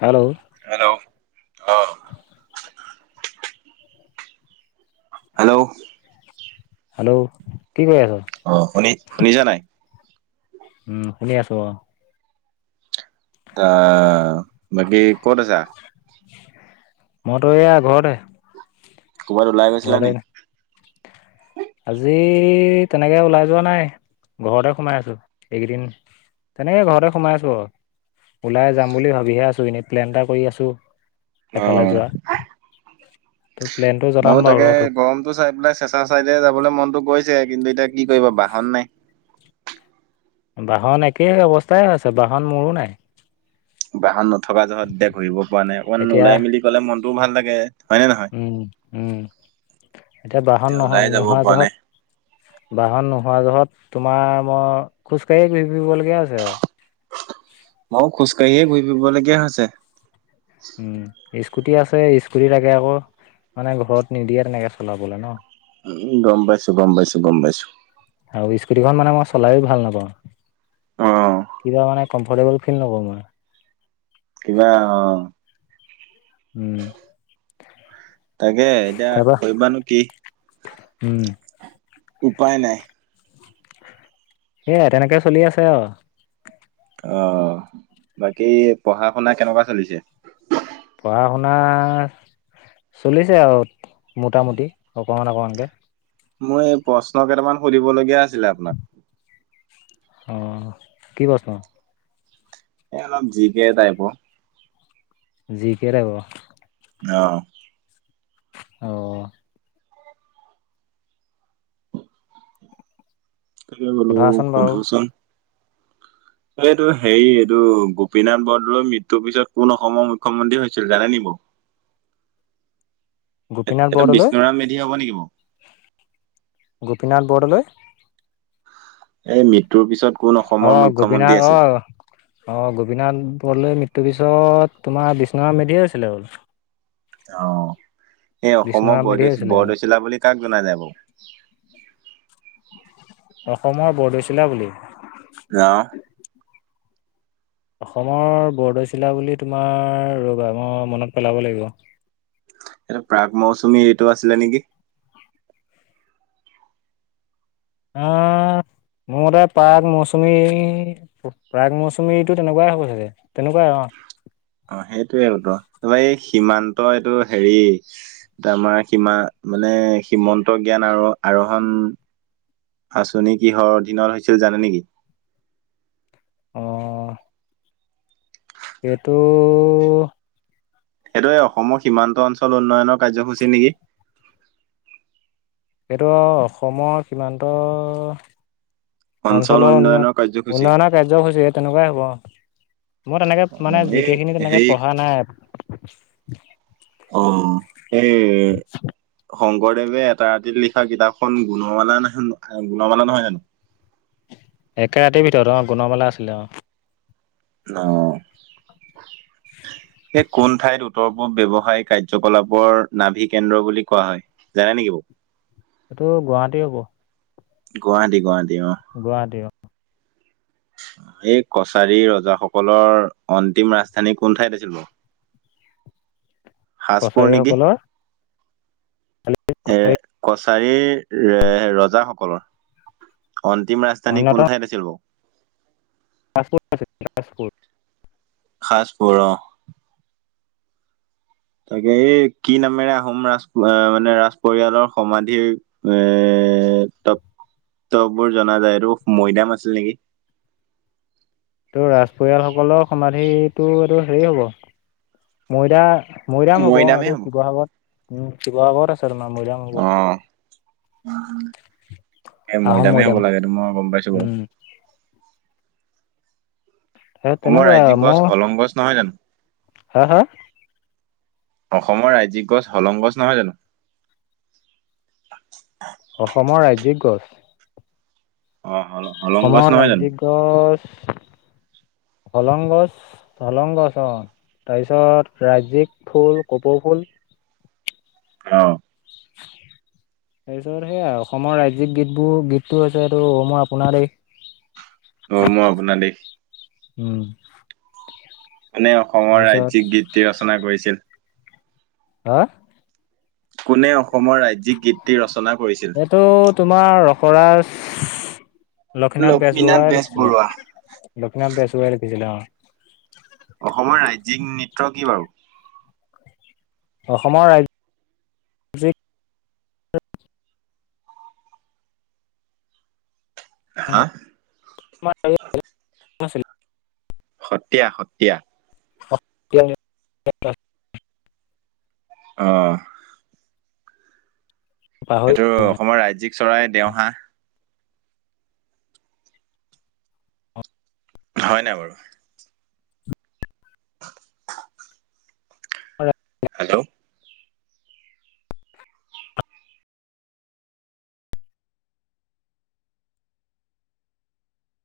Hello. Hello. অ hello. Hello, কি কৰি আছ? অ' শুনি, শুনিছা নাই? উম শুনি আছো। আহ, বাকী ক'ত আছা? মইতো এয়া ঘৰতে। কৰবাত ওলাই গৈছিলা ঘৰতে নিকি? আজি তেনেকৈ ওলাই যোৱা নাই, ঘৰতে সোমাই আছোঁ, এইকেইদিন তেনেকে ঘৰতে সোমাই আছো আৰু। ওলাই যাম বুলি ভাবিহে আছোঁ এনেই প্লেন এটা কৰি আছোঁ। অ', ত প্লেনটো জনাম ময়ো বাৰু তাকে ৰ তোক গৰমতটো চাই পেলাই চেষ্টা া চাইডে যাবলৈ মনতো গৈছে, কিন্তু এতিয়া কি কৰিব বাহন নাই। বাহন একেই অৱস্থাই হৈছে, বাহন মোৰো নাই। বাহন নথকা জহত এতিয়া ঘূৰিব পৰা নাই, অকণমান এতিয়া ওলাই মেলি গ'লে মনটোও ভাল লাগে। হয় নে নহয় উম উম, এতিয়া বাহন নহ ওলাই যাব নোহোৱা পৰা জোহত নাই বাহন নোহোৱা জহত, তোমাৰ মই, খোজকাঢ়িয়ে ঘূৰি ফুৰিবলগীয়া হৈছে আৰু। ময়ো খোজকাঢ়িয়ে ঘূৰি ফুৰিবলগীয়া হৈছে। উম, স্কুটি আছে, স্কুটি তাকে আকৌ মানে ঘৰৰ পৰা নিদিয়ে তেনেকে চলাবলে ন। উম গম পাইছো, গম পাইছো, গম পাইছো। আৰু স্কুটিখন মানে মই চলায়ো ভাল নাপাওঁ। অ কিবা মানে কফৰ্টেবল ফিল নকৰো মই। কিবা অ'। উম। তাকে এতিয়া তাৰপা কৰিবানো কি। উম। উপায় নাই। এয়া তেনেকে চলি আছে আৰু। অ', বাকী পঢ়া শুনা কেনেকুৱা চলিছে? পঢ়া শুনা, চলিছে আৰু, মোটামুটি, অকণমান অকণমানকে। মোৰ এই প্ৰশ্ন কেইটামান সুধিবলগীয়া আছিলে আপোনাক। অ', কি প্ৰশ্ন? এ অলপ জি কে টাইপৰ। জি কে টাইপৰ। অ'। অ'। তালে গ'লো সোধাচোন বাৰু বন্ধু জন এই এইটো হেৰি, এইটো গোপীনাথ বৰদলৈৰ মৃত্যুৰ পিছত, কোন অসমৰ মুখ্যমন্ত্ৰী হৈছিল জানে নেকি বাৰু? গোপীনাথ এইটো বৰদলৈ বিষ্ণুৰাম মেধি হব' নেকি বাৰু? গোপীনাথ বৰদলৈ। এই মৃত্যুৰ পিছত কোন অসমৰ অ', গোপীনাথ মুখ্যমন্ত্ৰী অ', আছিল? অ', গোপীনাথ বৰদলৈৰ মৃত্যুৰ পিছত তোমাৰ, বিষ্ণুৰাম মেধিয়ে হৈছিলে আৰু। অ' সেই অসমৰ বিষ্ণুৰাম মেধিয়ে বৰদৈ হৈছিলে অ'। বৰদৈচিলা বুলি কাক জনা যায় বাৰু? অসমৰ বৰদৈচিলা বুলি? অহ। অসমৰ বৰদৈচিলা বুলি তোমাৰ ৰবা মই মনত পেলাব লাগিব। এইটো প্ৰাগ মৌচুমী এইটো আছিলে নেকি? অহ, মোৰ মতে প্ৰাগ মৌচুমী? প্ৰাগ মৌচুমীটো তেনেকুৱাই হ'ব চাগে তেনেকুৱাই অ',। অ' সেইটোয়ে বোলো এই সীমান্ত এইটো হেৰি তাৰ মানে সীমা মানে সীমন্ত জ্ঞান আৰু আৰোহন। আচনি কিহৰ অধীনত হৈছিল জানে নেকি? অ',। এইটো সেইটোৱে অসমৰ সীমান্ত অঞ্চল উন্নয়নৰ কাৰ্যসূচী নেকি? এইটো অসমৰ কিমানটো অঞ্চল অঞ্চলৰ উন্ উন্নয়নৰ কাৰ্যসূচী। উন্নয়নৰ কাৰ্যসূচী তেনেকুৱাই হ'ব মই অ তেনেকে মানে এই যিকেই খিনি তেনেকে হেৰি পঢ়া নাই। অ' এই শংকৰদেৱে এটা ৰাতিত লিখা কিতাপখন গুণ মালা ন গুণ মালা নহয় জানো? একে ৰাতিৰ ভিতৰত অ' গুণমেলা আছিলে অ'। অ' সেই কোন ঠাইত উত্তৰ পূব ব্যৱসায়িক কাৰ্যকলাপৰ নাভি কেন্দ্ৰ বুলি কোৱা হয় জানে নেকি বৌ? এইটো গুৱাহাটী হ'ব। গুৱাহাটী গুৱাহাটী অ'। গুৱাহাটী অ'। এই কছাৰী ৰজাসকলৰ অন্তিম ৰাজধানী কোন ঠাইত আছিল বাৰু? সাজপুৰ নেকি? কছাৰীসকলৰ? এ, কছাৰীৰ এ' ৰজাসকলৰ। অন্তিম ৰাজধানী কোন ঠাইত আছিল বাৰু। পাপট আছে পছপৰ্ট [unintelligible] খাজ পুৰ অ'। তাকে এই কি নামেৰে আহোম ৰাজ মানে ৰাজ পৰিয়ালৰ সমাধিৰ এ' প, টপ বোৰ জনা যায় এইটো মৈদাম আছিল নেকি? ত ৰাজ পৰিয়াল সকলৰ সমাধিটো এইটো হেৰি হব ময়দা। মৈৰাম হ'ব আৰু শিৱসাগৰত উ শিৱসাগৰত আছে তোমাৰ মৈৰাম হ'ব। অ', এ আহোম মৈদামেই হ'ব মৈদাম লাগে মই গম পাইছো বাৰু। উম হে অসমৰ তেনেকুৱা ৰাজ্যিক গছ মই হলং গছ নহয় জানো? হা হা অসমৰ ৰাজ্যিক গছ হলং গছ নহয় জানো? অসমৰ ৰাজ্যিক গছ? অ' হয় ন অসমৰ ৰাজ্যিক গছ কলং গছ। চলং গছ তাৰপিছত ৰাজজিক ফুল কপৌ ফুল। অ'। [inaudible] তাৰপিছত সেয়াই অসমৰ ৰাজ্যিক গীতবোৰ গীতটো হৈছে এইটো 'অ মোৰ আপোনাৰ দেশ'। 'অ মোৰ আপোনাৰ দেশ'। উম কোনে অসমৰ তাৰপিছত ৰাজ্যিক গীতটি ৰচনা কৰিছিল। হা। কোনে অসমৰ ৰাজ্যিক গীতটি ৰচনা কৰিছিল। এইটো তোমাৰ ৰখৰাজ। লক্ষ্মীনাথ বেজবৰুৱাই লিখিছিলে লক্ষ্মীনাথ বেজবৰুৱাই লিখিছিলে অ। অসমৰ ৰাজ্যিক নৃত্য কি বাৰু। অসমৰ ৰা। হা। [unintelligible] সত্ৰীয়া সত্ৰীয়া। [unintelligible] অ। ত পাহৰিলোঁ মানে অসমৰ ৰাজ্যিক চৰাই দেওহা। হয়নাই বাৰু। [unintelligible] [unintelligible] হেল্ল'।